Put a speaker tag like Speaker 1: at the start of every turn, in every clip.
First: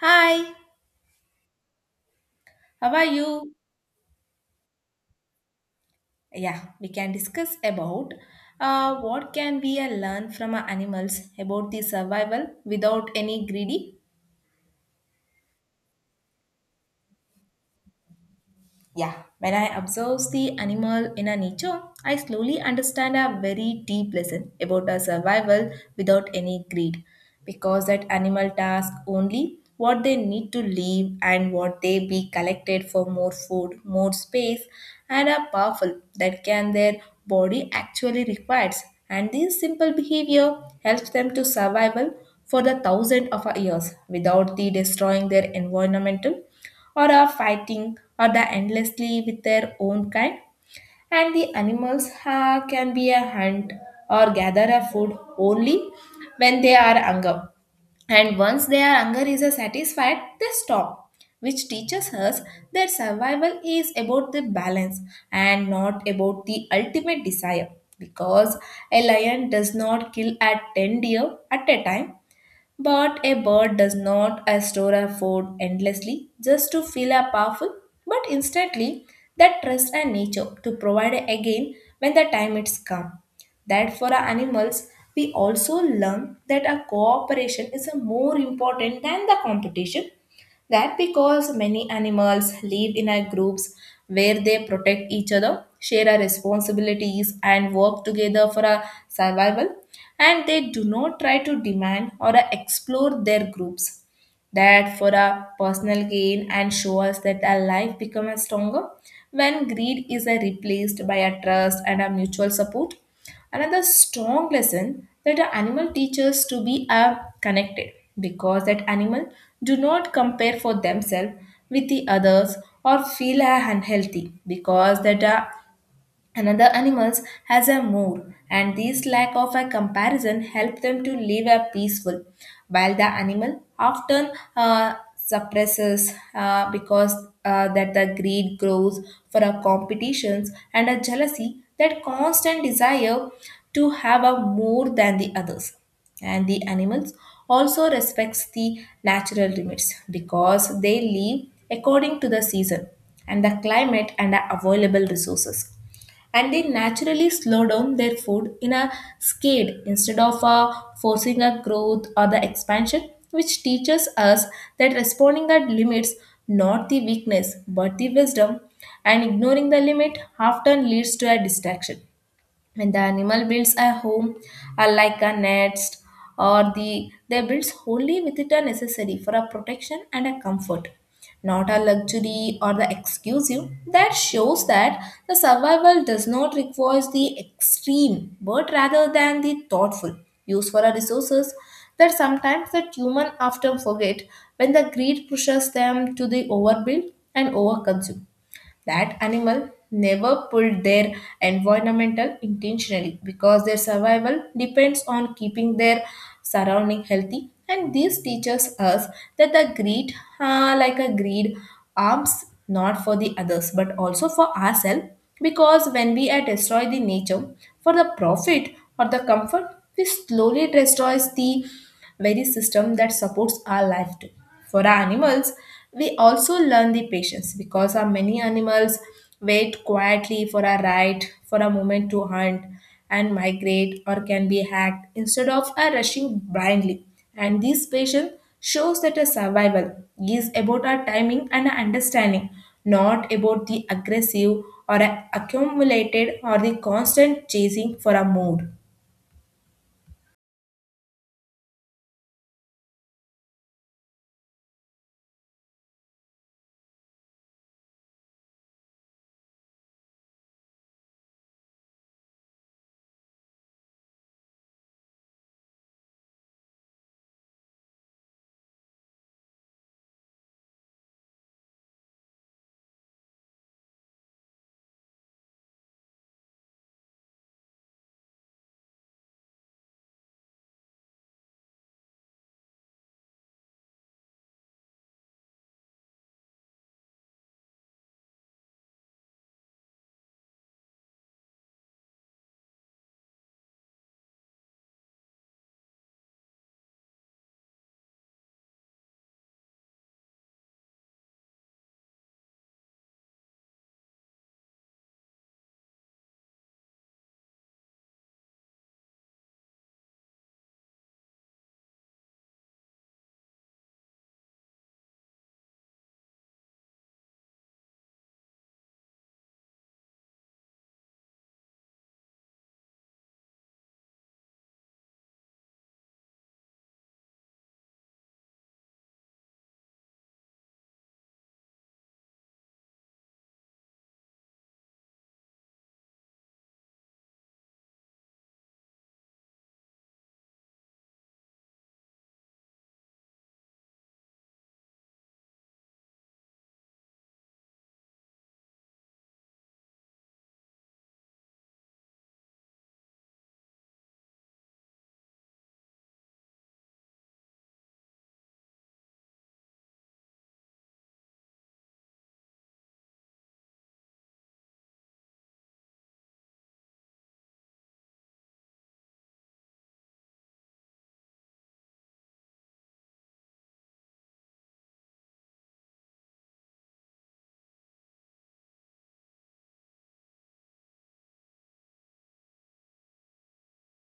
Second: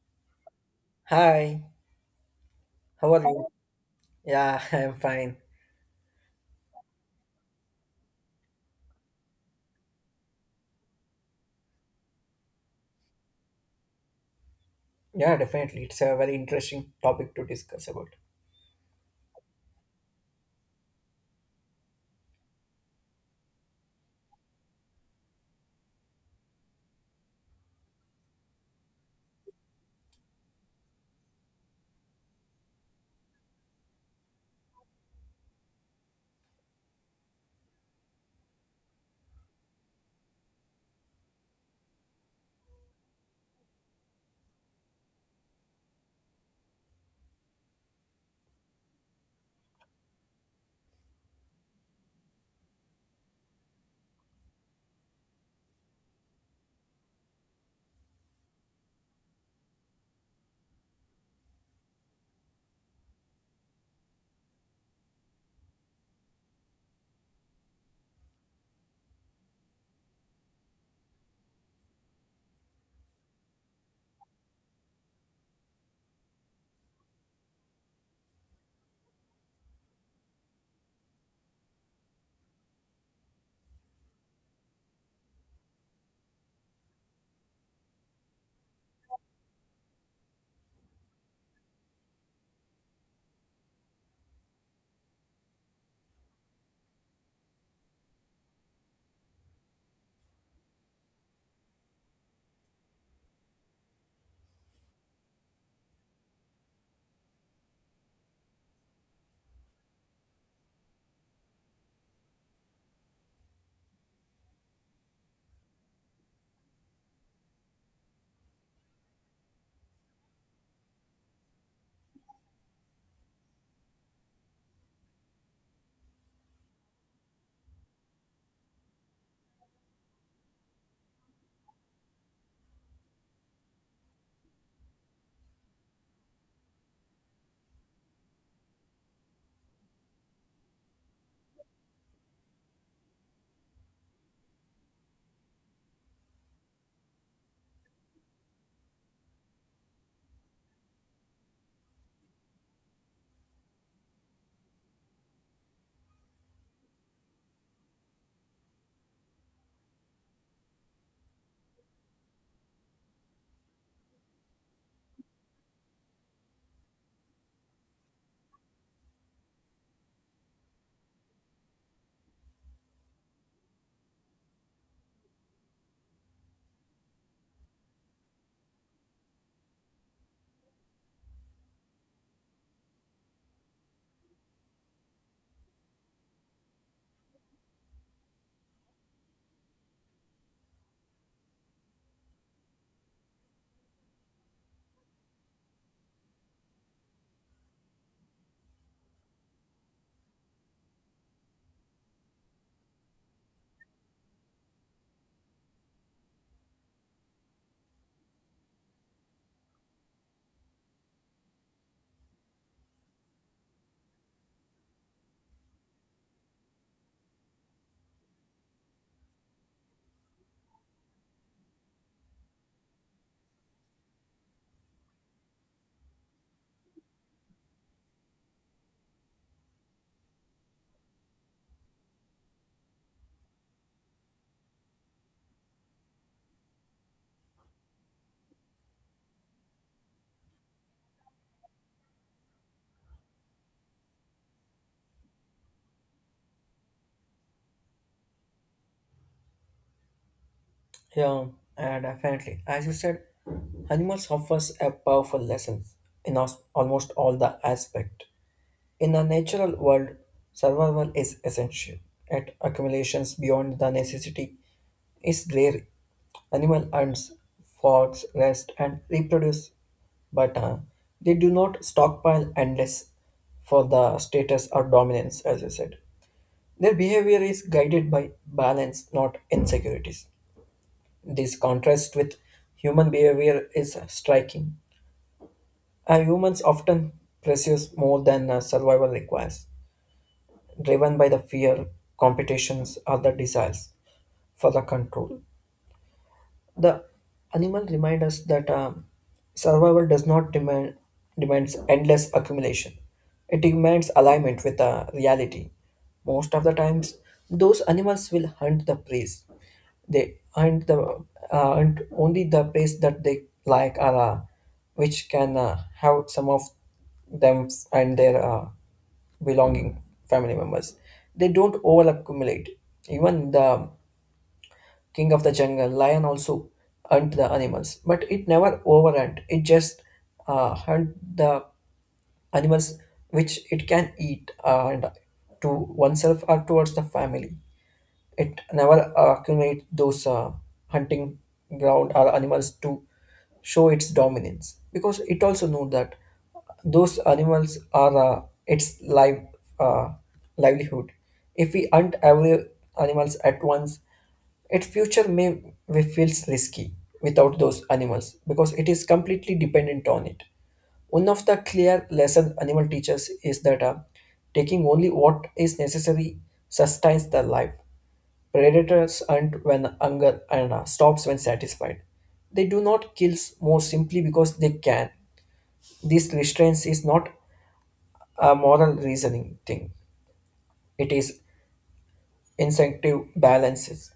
Speaker 1: Hi,
Speaker 2: Hi,
Speaker 1: how are
Speaker 2: how are you?
Speaker 1: you?
Speaker 2: Yeah, I'm fine.
Speaker 1: Yeah, we can discuss about what can we learn from our animals about the survival without any greedy.
Speaker 2: Yeah, definitely. It's a very interesting topic to discuss about.
Speaker 1: Yeah, when I observe the animal in a nature, I slowly understand a very deep lesson about a survival without any greed. Because that animal task only what they need to live and what they be collected for more food, more space, and are powerful that can their body actually requires. And this simple behavior helps them to survival for the thousand of years without the destroying their environmental or are fighting or the endlessly with their own kind. And the animals can be a hunt or gather a food only when they are hungry, and once their hunger is satisfied they stop, which teaches us that survival is about the balance and not about the ultimate desire, because a lion does not kill at 10 deer at a time, but a bird does not store her food endlessly just to feel her powerful, but instantly that trusts her nature to provide again when the time is come. That for our animals, we also learn that our cooperation is more important than the competition, that because many animals live in a groups where they protect each other, share our responsibilities, and work together for our survival, and they do not try to demand or explore their groups that for our personal gain, and show us that our life becomes stronger when greed is replaced by a trust and a mutual support. Another strong lesson that the animal teaches to be connected, because that animal do not compare for themselves with the others or feel unhealthy because that another animals has a mood, and this lack of a comparison help them to live a peaceful, while the animal often suppresses because that the greed grows for a competitions and a jealousy, that constant desire to have a more than the others. And the animals also respects the natural limits because they live according to the season and the climate and the available resources, and they naturally slow down their food in a skate instead of forcing a growth or the expansion, which teaches us that responding at limits not the weakness but the wisdom, and ignoring the limit often leads to a distraction. When the animal builds a home like a nest, or the they builds only with it a necessary for a protection and a comfort, not a luxury or the exclusive, that shows that the survival does not require the extreme but rather than the thoughtful use for our resources, that sometimes that human often forget when the greed pushes them to the overbuild and overconsume. That animal never pulled their environmental intentionally because their survival depends on keeping their surrounding healthy. And this teaches us that the greed, like a greed, arms not for the others but also for ourselves. Because when we destroy the nature for the profit or the comfort, we slowly destroys the very system that supports our life too. For animals, we also learn the patience because our many animals wait quietly for a ride, for a moment to hunt and migrate or can be hacked instead of a rushing blindly. And this patience shows that a survival is about our timing and our understanding, not about the aggressive or a accumulated or the constant chasing for a mood.
Speaker 2: Yeah, definitely. As you said, animals offers a powerful lesson in almost all the aspect. In the natural world, survival is essential. At accumulations beyond the necessity is rare. Animal earns, forks, rest, and reproduce, but they do not stockpile unless for the status or dominance, as I said. Their behavior is guided by balance, not insecurities. This contrast with human behavior is striking. Humans often pursue more than survival requires, driven by the fear, competitions, or the desires for the control. The animal reminds us that survival does not demand demands endless accumulation. It demands alignment with reality. Most of the times, those animals will hunt the preys. They hunt only the preys that they like or which can have some of them and their belonging family members. They don't over accumulate. Even the king of the jungle, lion also hunt the animals, but it never overhunt. It just hunt the animals which it can eat and to oneself or towards the family. It never accumulates those hunting ground or animals to show its dominance, because it also know that those animals are its uh, livelihood. If we hunt every animals at once, its future may feels risky without those animals, because it is completely dependent on it. One of the clear lesson animal teaches is that taking only what is necessary sustains the life. Predators hunt when hunger and stops when satisfied. They do not kill more simply because they can. This restraint is not a moral reasoning thing. It is instinctive balances.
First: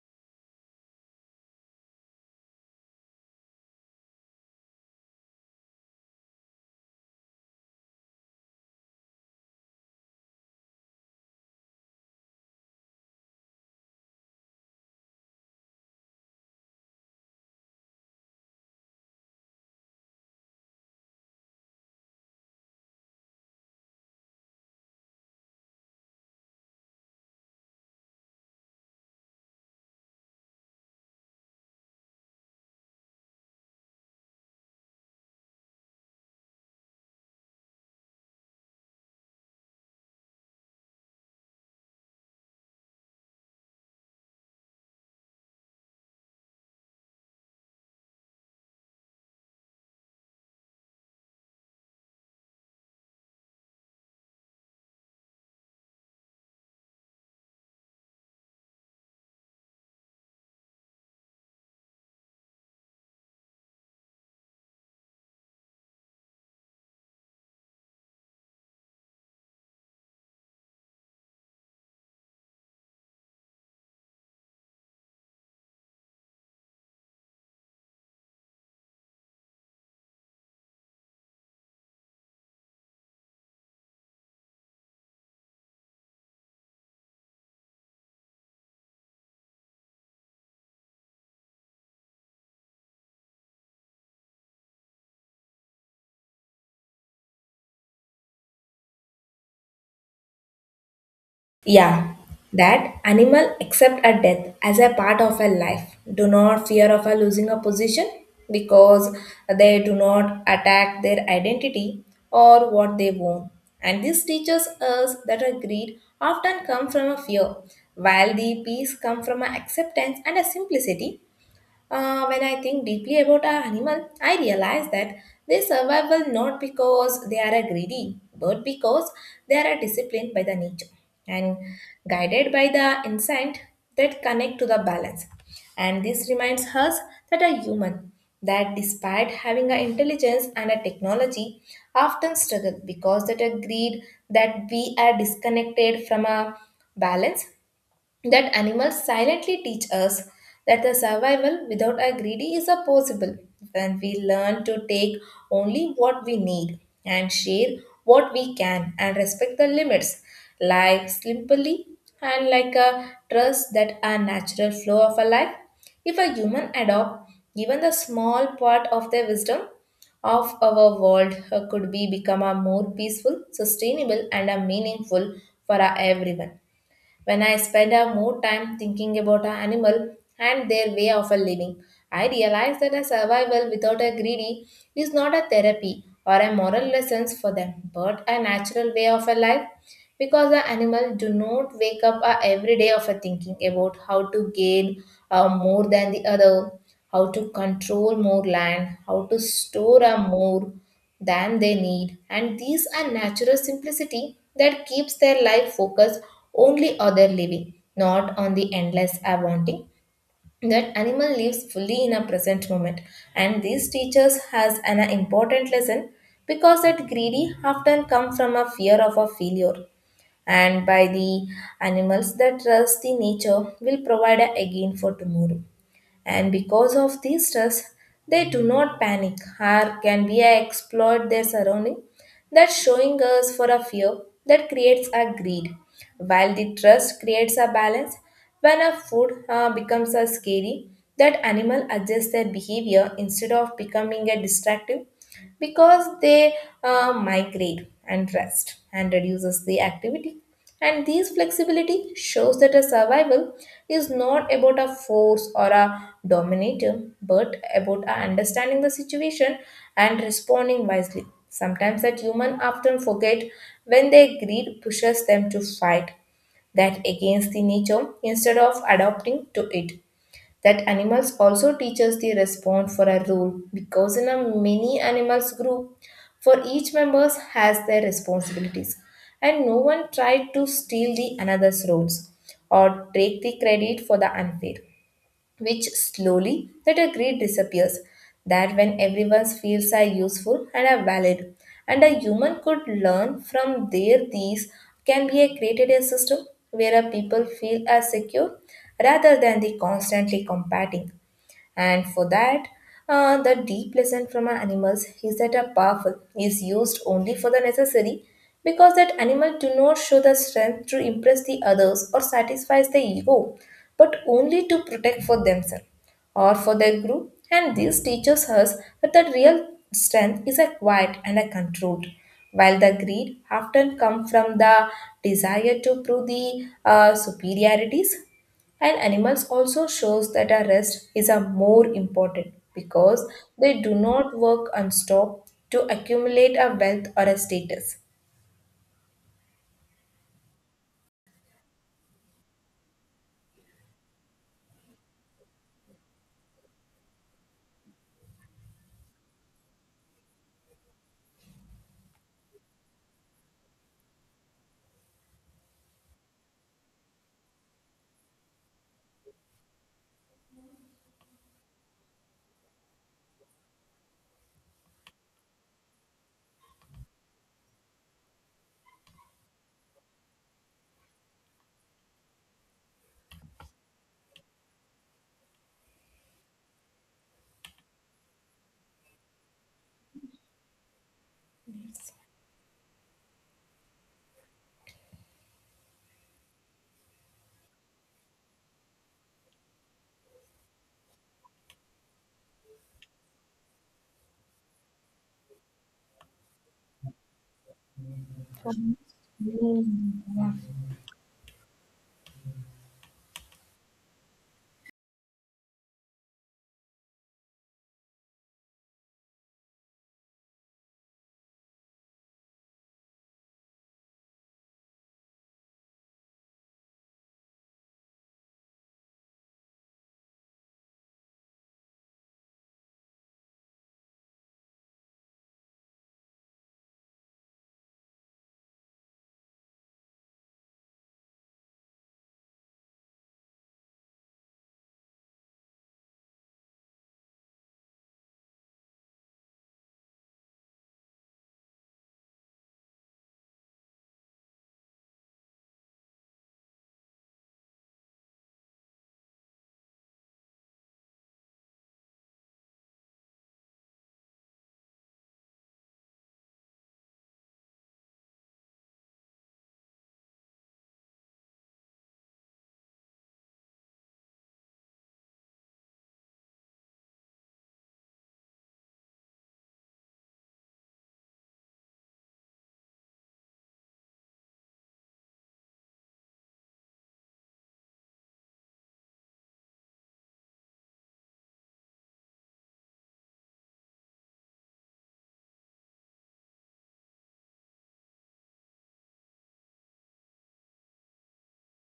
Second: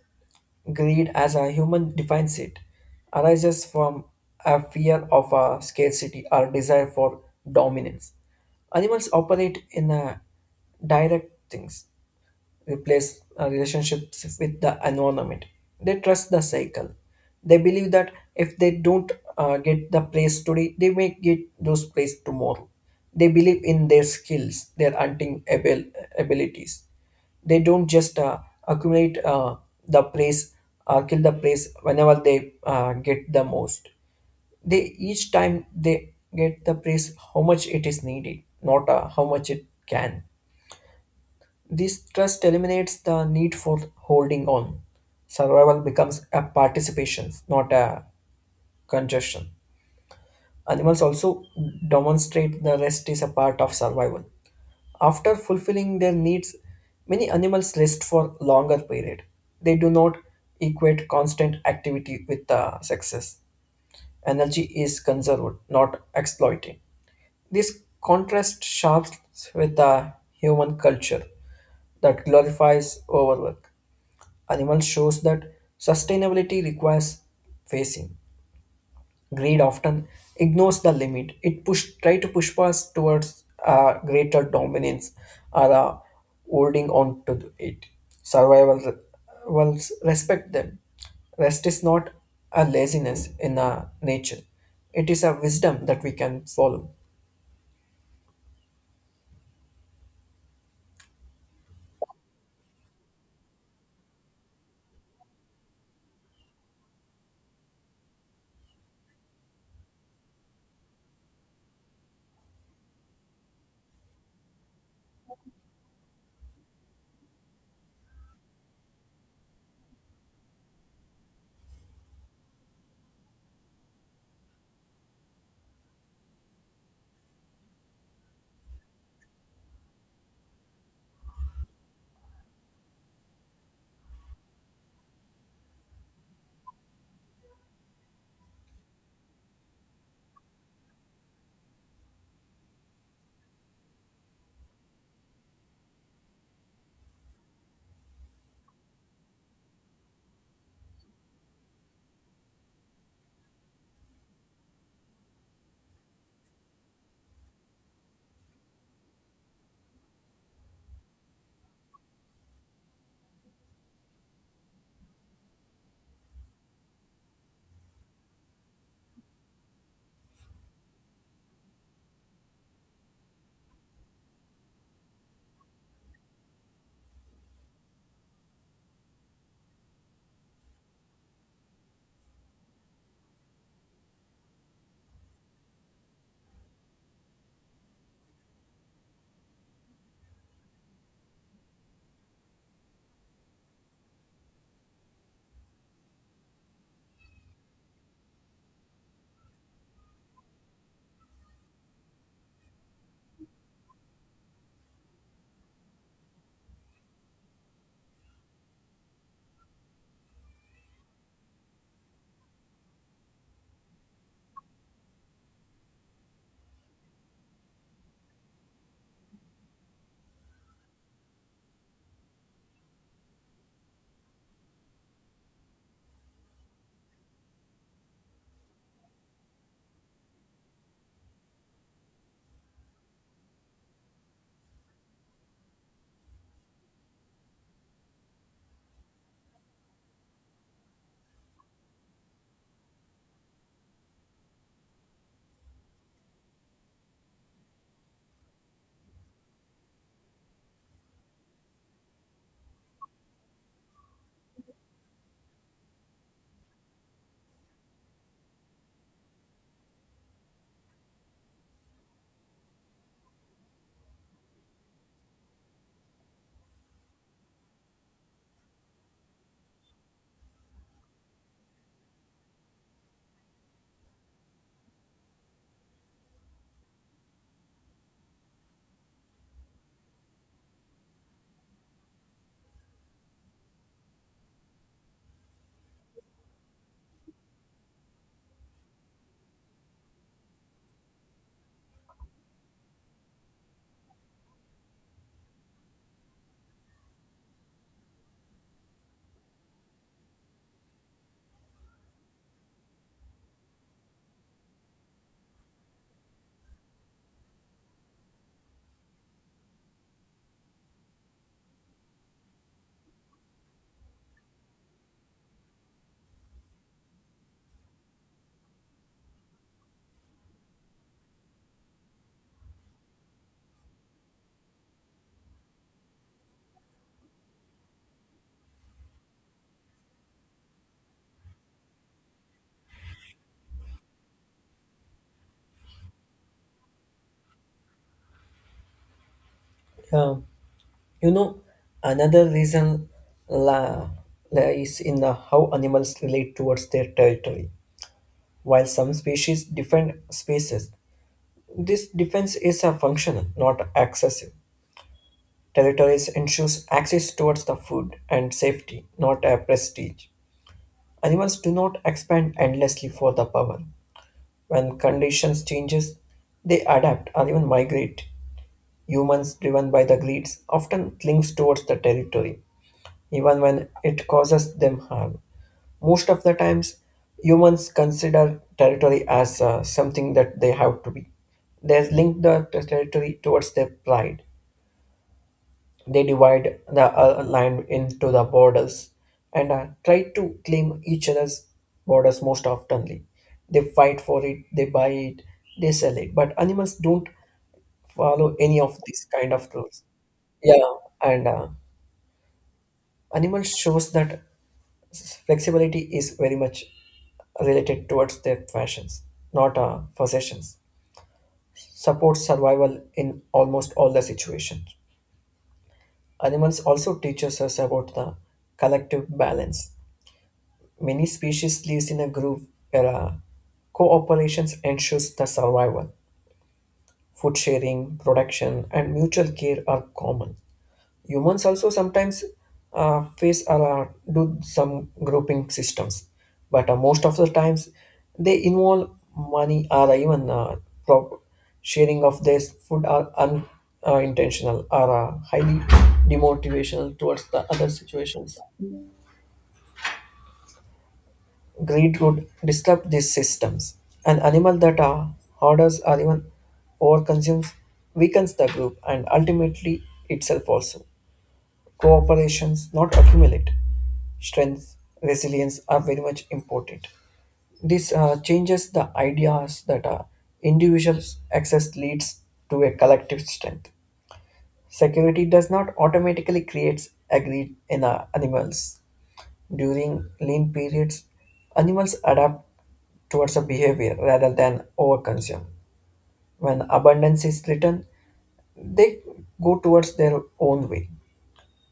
Speaker 2: Greed, as a human defines it, arises from a fear of a scarcity or desire for dominance. Animals operate in a direct things replace relationships with the environment. They trust the cycle. They believe that if they don't get the praise today, they may get those praise tomorrow. They believe in their skills, their abilities. They don't just accumulate the praise or kill the praise whenever they get the most. They each time they get the praise, how much it is needed, not how much it can. This trust eliminates the need for holding on. Survival becomes a participation, not a congestion. Animals also demonstrate the rest is a part of survival. After fulfilling their needs, many animals rest for longer period. They do not equate constant activity with success. Energy is conserved, not exploited. This contrast sharps with the human culture that glorifies overwork. Animal shows that sustainability requires facing. Greed often ignores the limit. It push try to push us towards greater dominance or holding on to it. Survival will respect them. Rest is not a laziness in nature. It is a wisdom that we can follow.
Speaker 1: Yeah, that animal accept a death as a part of a life. Do not fear of a losing a position because they do not attack their identity or what they want. And this teaches us that a greed often come from a fear, while the peace come from a acceptance and a simplicity. When I think deeply about our animal, I realize that they survival not because they are a greedy, but because they are a disciplined by the nature and guided by the instinct that connect to the balance. And this reminds us that a human, that despite having an intelligence and a technology, often struggle because that a greed that we are disconnected from a balance that animals silently teach us that the survival without a greedy is a possible when we learn to take only what we need and share what we can and respect the limits life simply and like a trust that a natural flow of a life if a human adopt even the small part of their wisdom of our world could be become a more peaceful sustainable and a meaningful for our everyone. When I spend a more time thinking about an animal and their way of a living, I realize that a survival without a greedy is not a therapy or a moral lessons for them, but a natural way of a life because the animal do not wake up every day of a thinking about how to gain more than the other, how to control more land, how to store more than they need, and these are natural simplicity that keeps their life focused only on their living, not on the endless wanting. That animal lives fully in a present moment, and these teachers has an important lesson because that greedy often come from a fear of a failure, and by the animals that trust the nature will provide a again for tomorrow, and because of this stress they do not panic or can be a exploit their surrounding, that showing us for a fear that creates a greed while the trust creates a balance. When a food becomes a scary that animal adjusts their behavior instead of becoming a destructive because they migrate and rest and reduces the activity, and this flexibility shows that a survival is not about a force or a dominator, but about a understanding the situation and responding wisely. Sometimes that human often forget when their greed pushes them to fight that against the nature instead of adapting to it. That animals also teaches the response for a rule because in a many animals group for each members has their responsibilities, and no one tried to steal the another's roles or take the credit for the unfair, which slowly that a greed disappears that when everyone's feels are useful and are valid, and a human could learn from there these can be a created a system where a people feel as secure rather than the constantly combating. And for that, the deep lesson from our animals is that a powerful is used only for the necessary, because that animal do not show the strength to impress the others or satisfies the ego, but only to protect for themselves or for their group. And this teaches us that the real strength is a quiet and a controlled, while the greed often come from the desire to prove the superiorities. And animals also shows that our rest is a more important because they do not work and stop to accumulate a wealth or a status.
Speaker 2: Yeah. You know, another reason la, lies in the how animals relate towards their territory. While some species defend spaces, this defense is a functional, not excessive. Territories ensures access towards the food and safety, not a prestige. Animals do not expand endlessly for the power. When conditions changes, they adapt or even migrate. Humans, driven by the greeds, often clings towards the territory even when it causes them harm. Most of the times, humans consider territory as something that they have to be. They link the territory towards their pride. They divide the land into the borders and try to claim each other's borders most oftenly. They fight for it, they buy it, they sell it. But animals don't follow any of these kind of rules.
Speaker 1: Mm.
Speaker 2: Yeah, and animal shows that flexibility is very much related towards their fashions, not possessions. Supports survival in almost all the situations. Animals also teaches us about the collective balance. Many species lives in a group where cooperation ensures the survival. Food sharing, production, and mutual care are common. Humans also sometimes face or do some grouping systems, but most of the times they involve money or even prop- sharing of their food are unintentional intentional or highly demotivational towards the other situations. Greed would disrupt these systems. An animal that hoarders or even overconsumes weakens the group and ultimately itself also. Cooperations, not accumulate. Strength, resilience are very much important. This changes the ideas that individual access leads to a collective strength. Security does not automatically create agreed in animals. During lean periods, animals adapt towards a behavior rather than overconsume. When abundance is threatened, they go towards their own way.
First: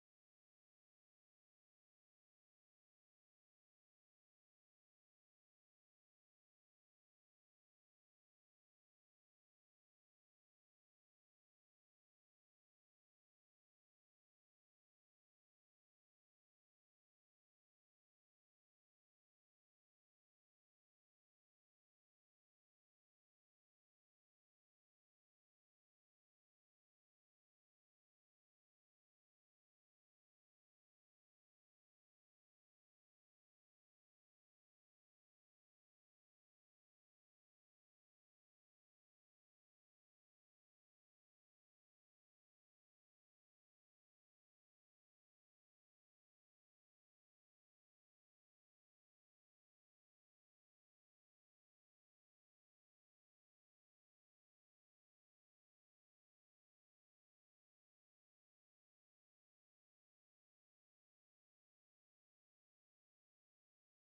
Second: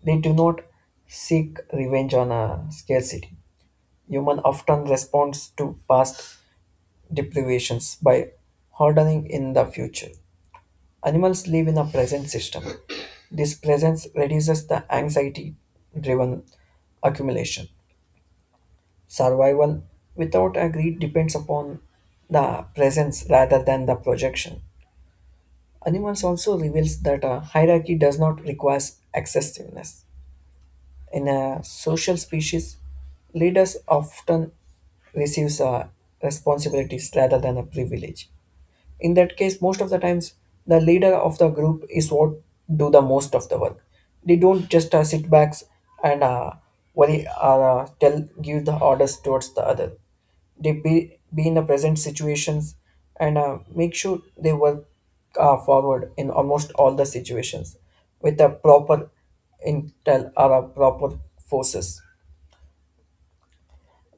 Speaker 2: They do not seek revenge on a scarcity. Human often responds to past deprivations by hardening in the future. Animals live in a present system. This presence reduces the anxiety driven accumulation. Survival without a greed depends upon the presence rather than the projection. Animals also reveals that a hierarchy does not require excessiveness. In a social species, leaders often receives responsibilities rather than a privilege. In that case, most of the times the leader of the group is what do the most of the work. They don't just sit back and worry or tell give the orders towards the other. They be in the present situations and make sure they work forward in almost all the situations with a proper intel or a proper forces.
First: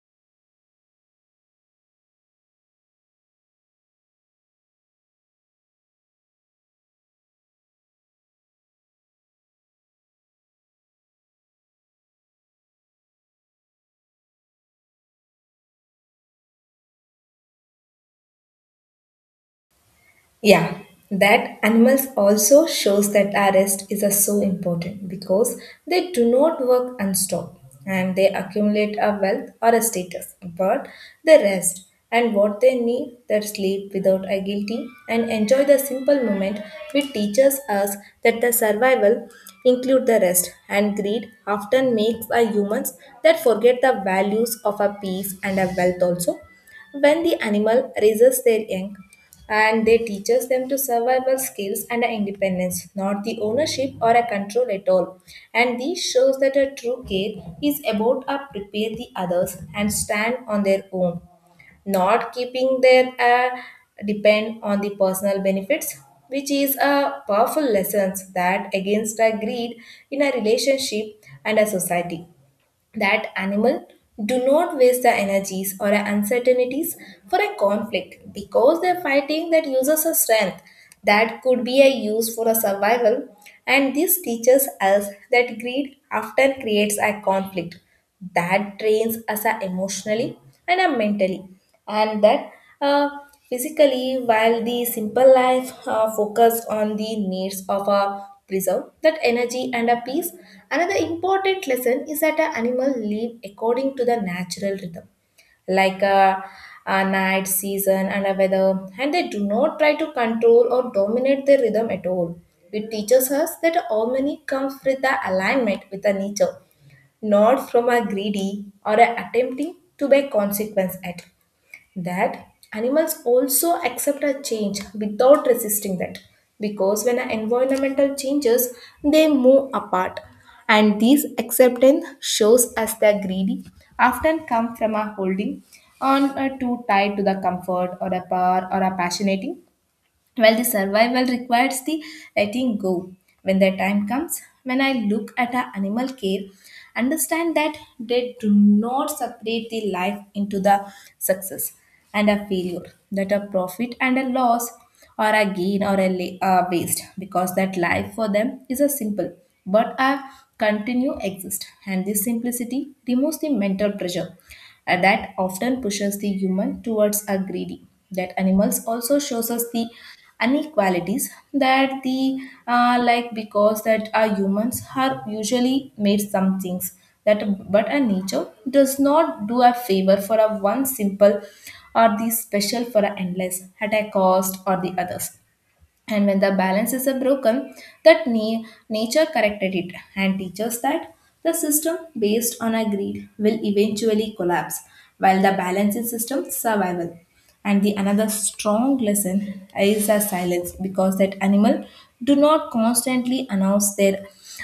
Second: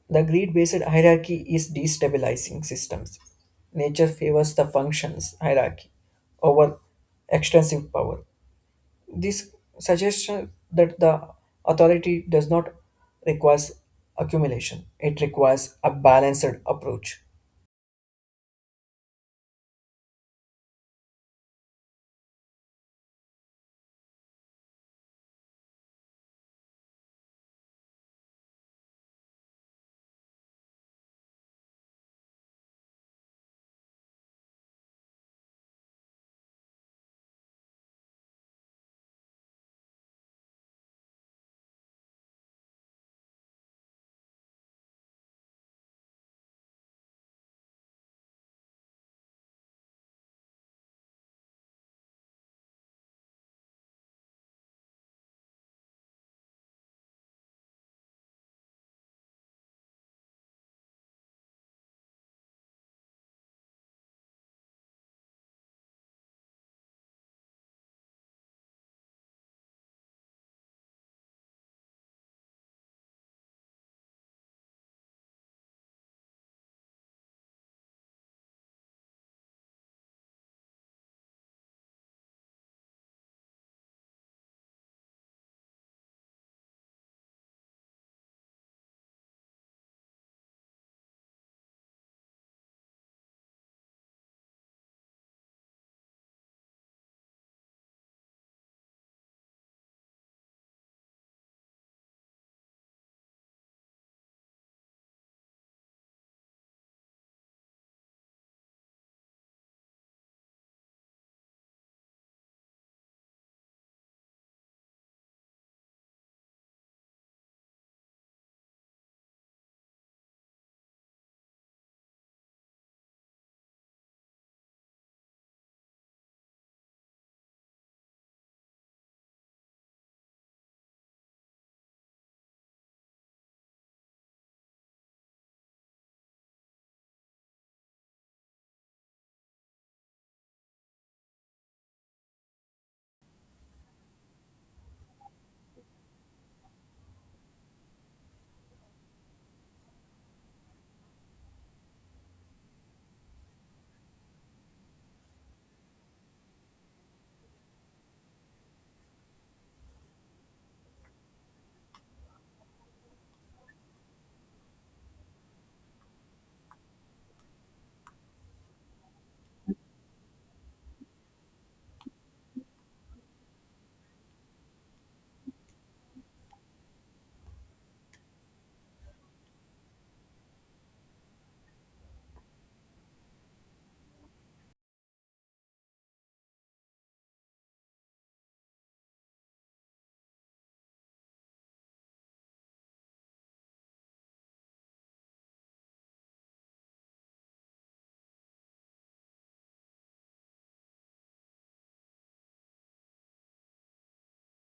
Speaker 2: The greed-based hierarchy is destabilizing systems. Nature favors the functions hierarchy over extensive power. This suggests that the authority does not require accumulation. It requires a balanced approach.
Speaker 1: Yeah, that animals also shows that our rest is a so important because they do not work and stop and they accumulate a wealth or a status, but they rest and what they need that sleep without a guilty and enjoy the simple moment, which teaches us that the survival include the rest, and greed often makes our humans that forget the values of a peace and a wealth also. When the animal raises their young, and they teaches them to survival skills and independence, not the ownership or a control at all. And this shows that a true care is about to prepare the others and stand on their own, not keeping their depend on the personal benefits, which is a powerful lesson that against a greed in a relationship and a society. That animal do not waste their energies or uncertainties for a conflict because they're fighting that uses a strength that could be a use for a survival, and this teaches us that greed often creates a conflict that drains us emotionally and mentally and that uh, physically, while the simple life focus on the needs of a preserve that energy and a peace. Another important lesson is that an animal live according to the natural rhythm, like a night season and a weather, and they do not try to control or dominate their rhythm at all. It teaches us that harmony comes with the alignment with the nature, not from a greedy or a attempting to be consequence at that animals also accept a change without resisting that because when an environmental changes they move apart, and this acceptance shows as they're greedy often come from a holding on too tied to the comfort or a power or a passionating well, the survival requires the letting go. When the time comes, when I look at a animal care, understand that they do not separate the life into the success and a failure, that a profit and a loss, or a gain or a waste, because that life for them is a simple but a continue exist, and this simplicity removes the mental pressure that often pushes the human towards a greedy that animals also shows us the inequalities that the because that our humans are usually made some things that but a nature does not do a favor for a one simple or the special for a endless at a cost or the others, and when the balance is broken that nature corrected it and teaches that the system based on a greed will eventually collapse while the balancing system survival. And the another strong lesson is the silence because that animal do not constantly announce their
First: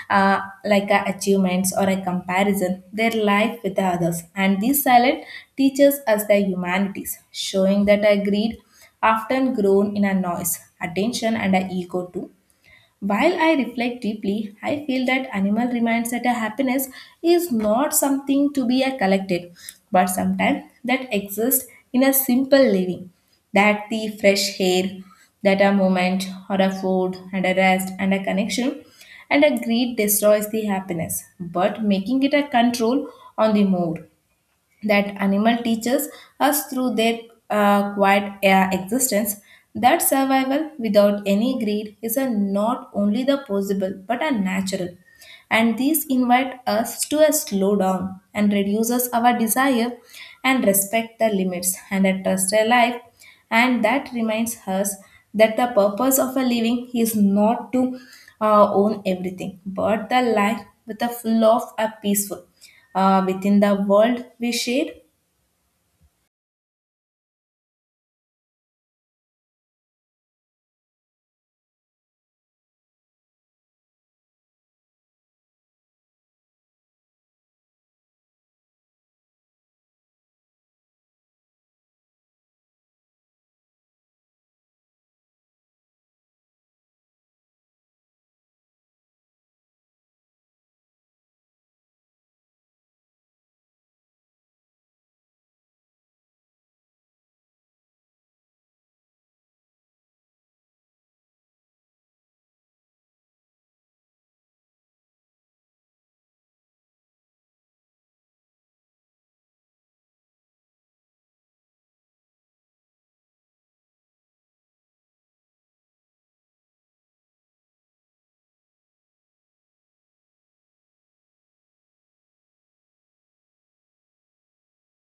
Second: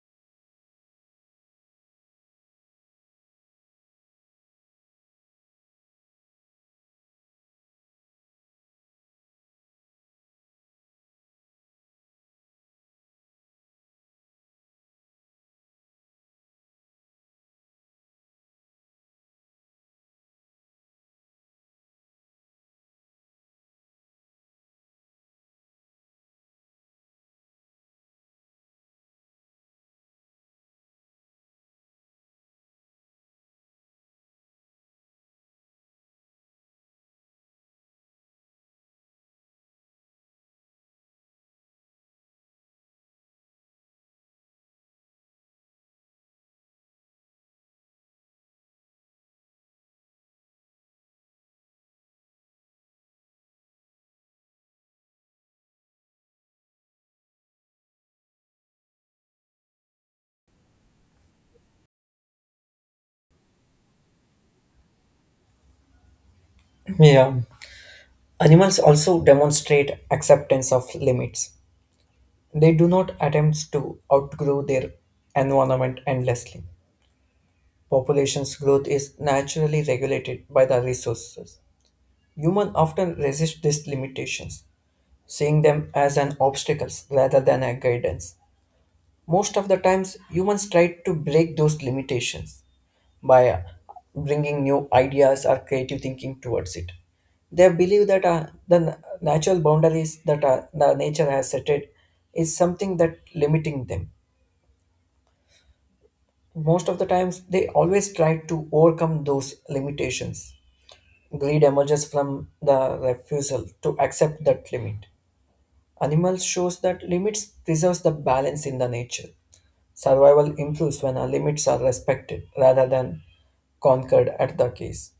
Speaker 1: uh, achievements or a comparison their life with the others, and this silence teaches us the humanities showing that a greed often grown in a noise, attention, and a ego too. While I reflect deeply, I feel that animal reminds that a happiness is not something to be a collected, but sometimes that exists in a simple living. That the fresh air, that a moment or a food and a rest and a connection and a greed destroys the happiness, but making it a control on the mood that animal teaches us through their quiet existence that survival without any greed is a not only the possible but a natural, and these invite us to a slow down and reduces our desire and respect the limits and a trust a life and that reminds us that the purpose of a living is not to own everything but the life with a full of a peaceful within the world we share.
Speaker 2: Yeah. Animals also demonstrate acceptance of limits. They do not attempt to outgrow their environment endlessly. Population's growth is naturally regulated by the resources. Humans often resist these limitations, seeing them as an obstacles rather than a guidance. Most of the times, humans try to break those limitations by bringing new ideas or creative thinking towards it. They believe that natural boundaries that the nature has set it is something that limiting them. Most of the times, they always try to overcome those limitations. Greed emerges from the refusal to accept that limit. Animals shows that limits preserves the balance in the nature. Survival improves when our limits are respected rather than conquered at the case.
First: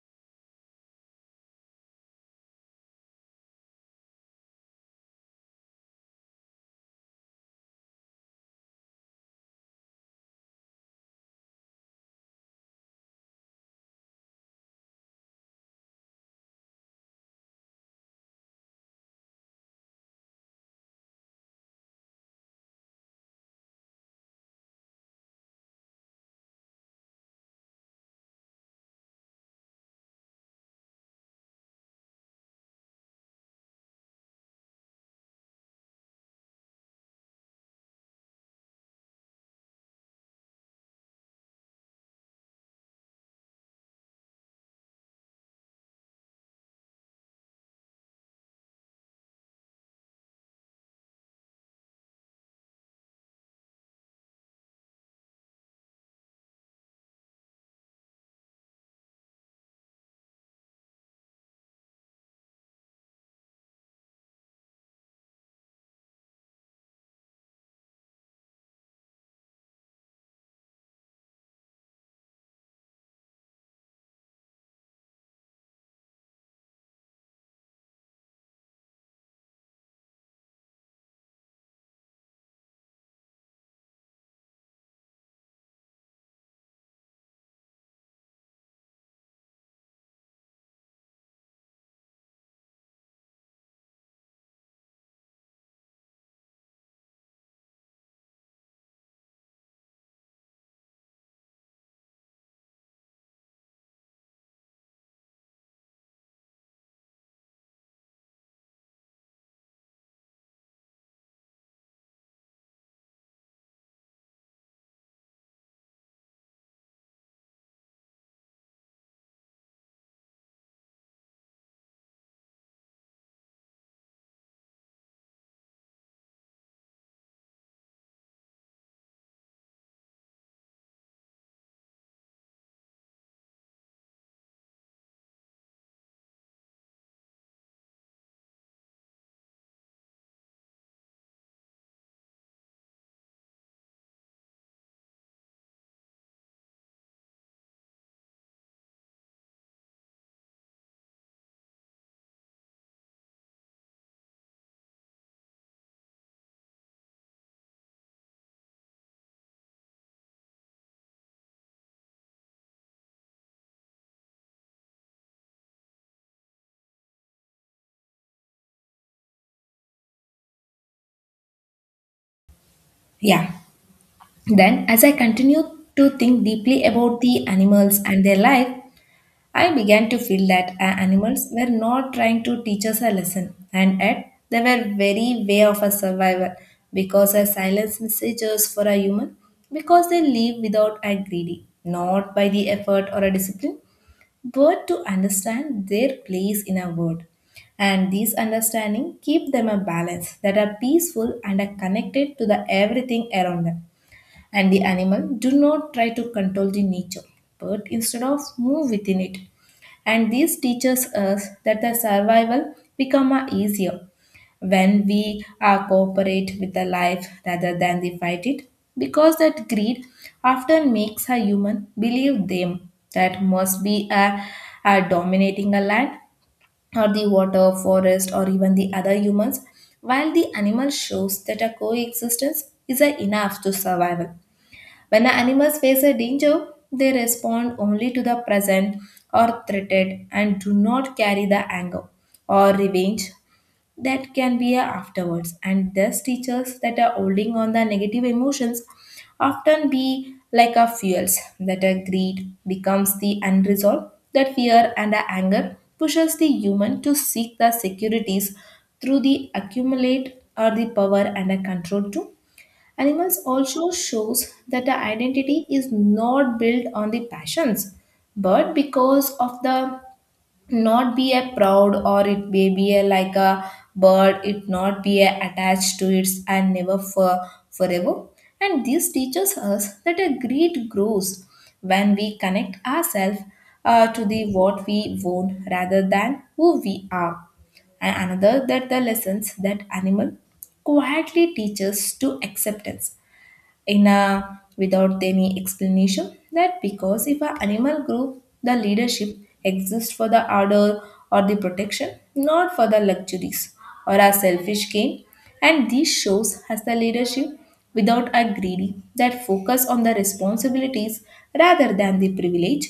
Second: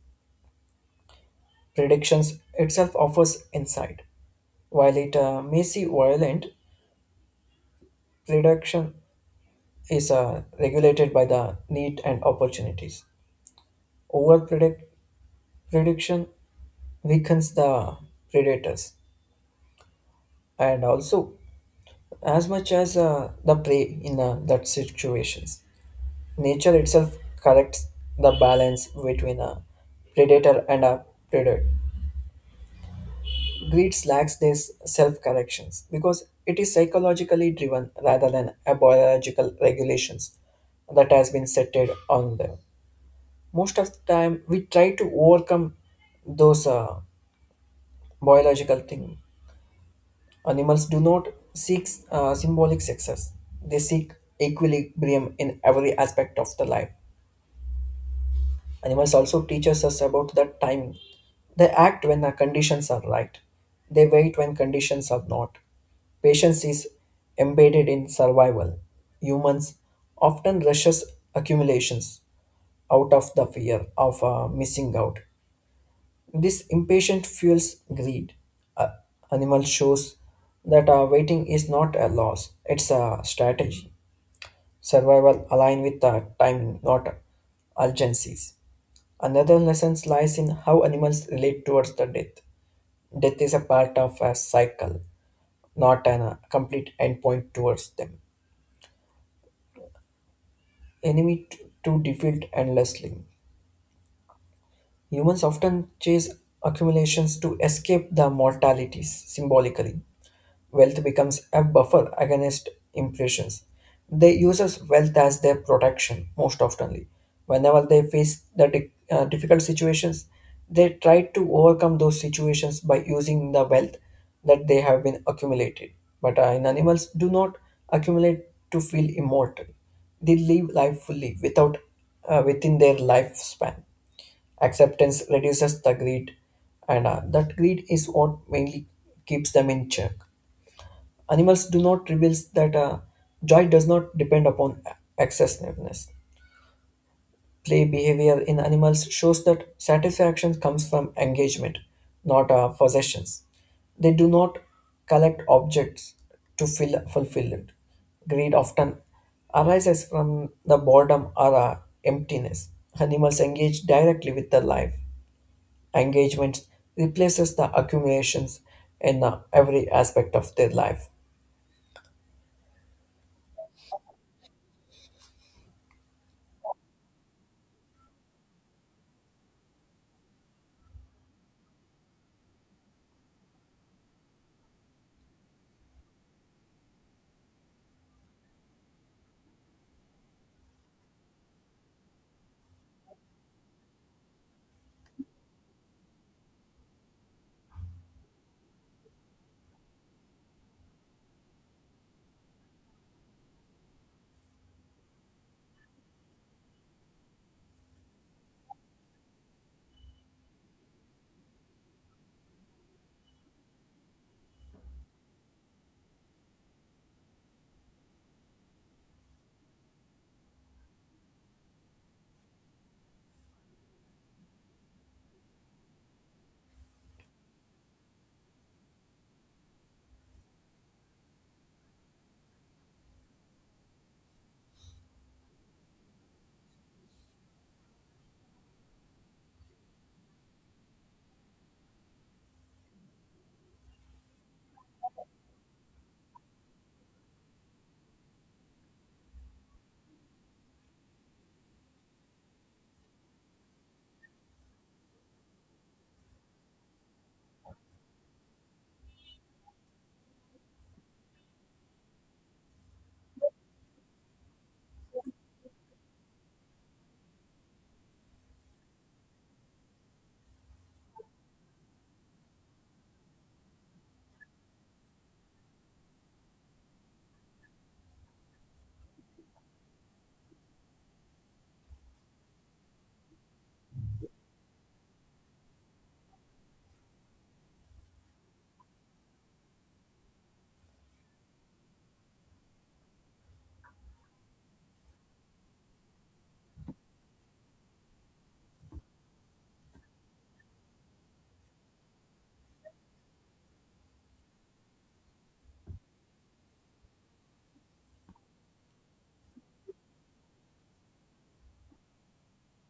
Speaker 2: Predictions itself offers insight. While it may seem violent, prediction is regulated by the need and opportunities. Over prediction weakens the predators and also as much as the prey in that situations. Nature itself corrects the balance between a predator and a predator. Greed lacks these self corrections because it is psychologically driven rather than a biological regulations that has been set on them. Most of the time, we try to overcome those biological things. Animals do not seek symbolic success, they seek equilibrium in every aspect of the life. Animals also teaches us about the timing. They act when the conditions are right. They wait when conditions are not. Patience is embedded in survival. Humans often rushes accumulations out of the fear of missing out. This impatient fuels greed. Uh, animal shows that waiting is not a loss; it's a strategy. Survival align with timing, not urgencies. Another lesson lies in how animals relate towards the death. Death is a part of a cycle, not a complete endpoint towards them. Enemy to defeat endlessly. Humans often chase accumulations to escape the mortalities symbolically. Wealth becomes a buffer against impressions. They use as wealth as their protection most oftenly. Whenever they face the difficult situations, they try to overcome those situations by using the wealth that they have been accumulated. But in animals, do not accumulate to feel immortal. They live life fully without within their lifespan. Acceptance reduces the greed, and that greed is what mainly keeps them in check. Animals do not reveal that joy does not depend upon excessiveness. Play behavior in animals shows that satisfaction comes from engagement, not possessions. They do not collect objects to fulfill it. Greed often arises from the boredom or emptiness. Animals engage directly with the life. Engagement replaces the accumulations in every aspect of their life.
Speaker 1: Yeah. Then as I continue to think deeply about the animals and their life, I began to feel that our animals were not trying to teach us a lesson, and yet they were very way of a survival because our silence messages for a human, because they live without a greedy, not by the effort or a discipline, but to understand their place in a world. And these understanding keep them a balance that are peaceful and are connected to the everything around them, and the animal do not try to control the nature but instead of move within it, and this teaches us that the survival become a easier when we are cooperate with the life rather than the fight it because that greed often makes a human believe them that must be a dominating a land or the water forest or even the other humans, while the animal shows that a coexistence is a enough to survival. When the animals face a danger, they respond only to the present or threatened and do not carry the anger or revenge that can be a afterwards. And thus, teachers that are holding on the negative emotions often be like a fuels that a greed becomes the unresolved that fear and a anger pushes the human to seek the securities through the accumulate or the power and a control too. Animals also shows that the identity is not built on the passions, but because of the not be a proud, or it may be a like a bird, it not be a attached to its and never for forever. And this teaches us that a greed grows when we connect ourselves to the what we own rather than who we are. And another that the lessons that animal quietly teaches to acceptance in a without any explanation that because if an animal group the leadership exists for the order or the protection, not for the luxuries or a selfish gain, and this shows as the leadership without a greedy that focus on the responsibilities rather than the privilege.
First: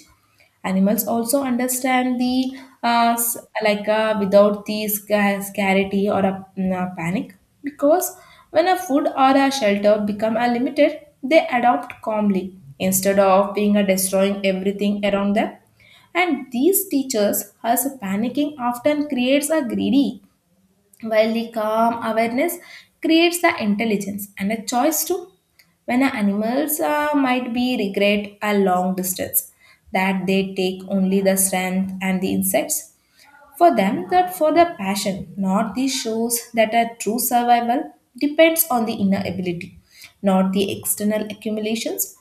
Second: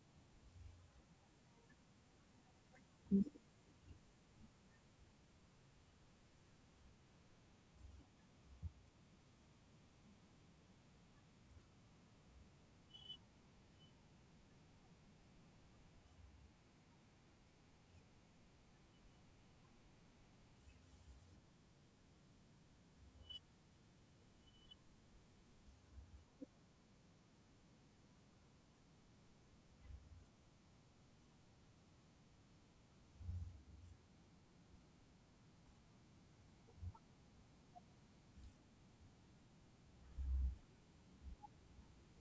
Speaker 1: Animals also understand the uh, s- without the scarcity or a a panic because when a food or a shelter become a limited, they adopt calmly instead of being a destroying everything around them. And these teachers, as panicking often creates a greedy while the calm awareness creates the intelligence and a choice too. When a animals might be regret a long distance that they take only the strength and the insects. For them, that for the passion, not the shows that a true survival depends on the inner ability, not the external accumulations,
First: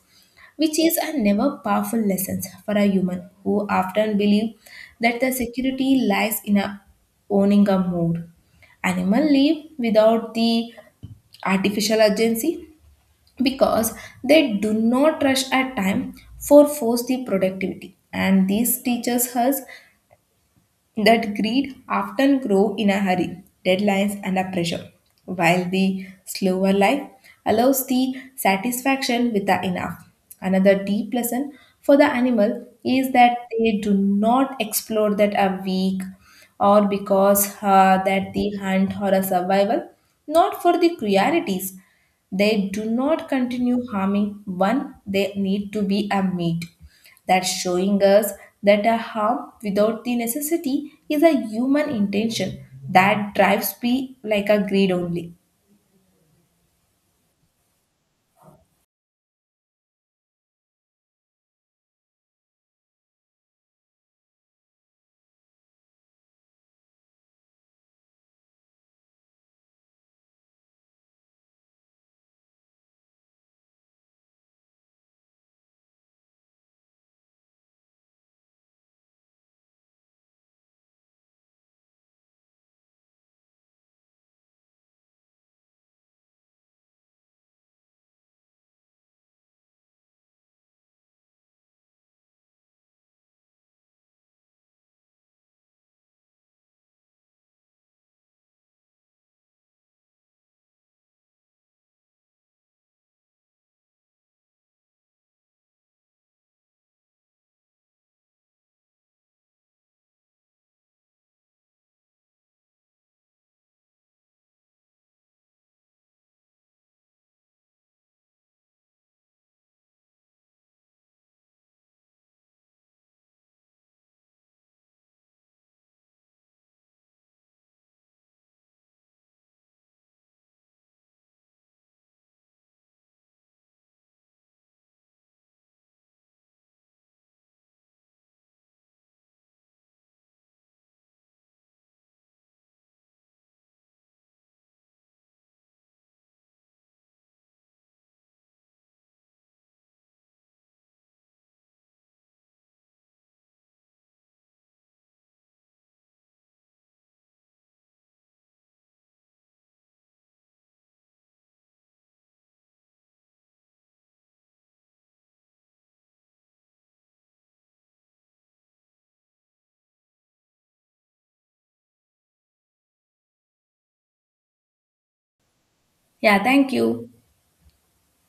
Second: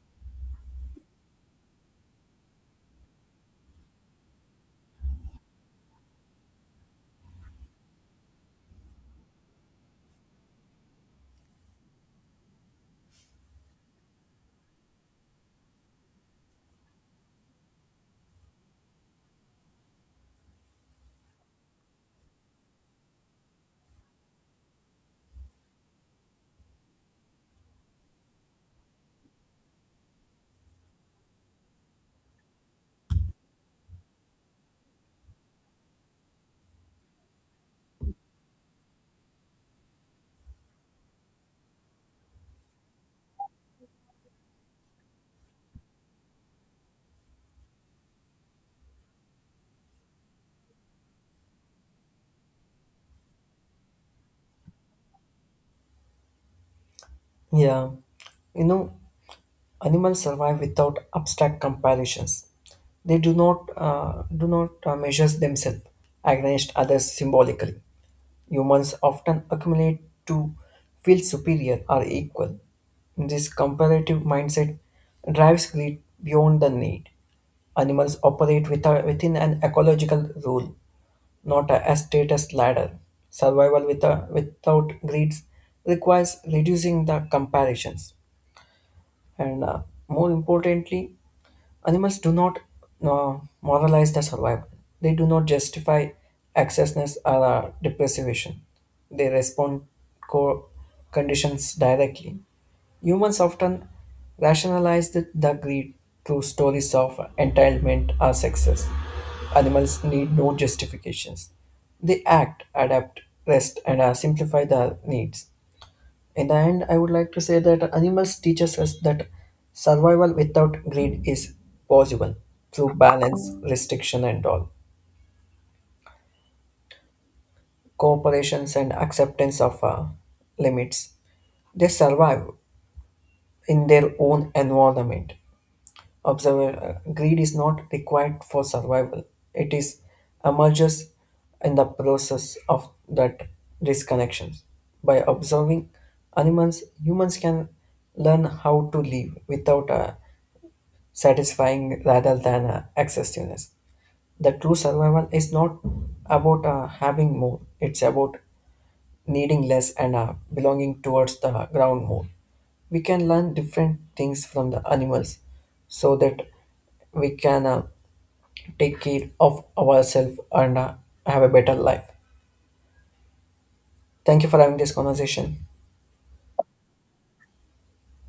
Speaker 1: which is a never powerful lesson for a human who often believe that the security lies in a owning a mood. Animal live without the artificial urgency because they do not rush at time for force the productivity, and this teaches us that greed often grow in a hurry, deadlines and a pressure, while the slower life allows the satisfaction with the enough. Another deep lesson for the animal is that they do not explore that a weak or because that the hunt or a survival, not for the cruelties. They do not continue harming one, they need to be a meat. That's showing us that a harm without the necessity is a human intention that drives me like a greed only.
Speaker 2: Yeah, you know, animals survive without abstract comparisons. They do not measure themselves against others symbolically. Humans often accumulate to feel superior or equal. This comparative mindset drives greed beyond the need. Animals operate without, within an ecological rule, not a status ladder. Survival without greed requires reducing the comparisons. And more importantly, animals do not moralize their survival. They do not justify excessiveness or deprivation. They respond co- conditions directly. Humans often rationalize the greed through stories of entitlement or success. Animals need no justifications. They act, adapt, rest, and simplify their needs. In the end, I would like to say that animals teach us that survival without greed is possible through balance, restriction, and all cooperations and acceptance of limits. They survive in their own environment. Observe, greed is not required for survival. It is emerges in the process of that disconnections. By observing animals, humans can learn how to live without satisfying rather than excessiveness. The true survival is not about having more, it's about needing less and belonging towards the ground more. We can learn different things from the animals so that we can take care of ourselves and have a better life. Thank you for having this conversation.
Speaker 1: Yeah, thank you.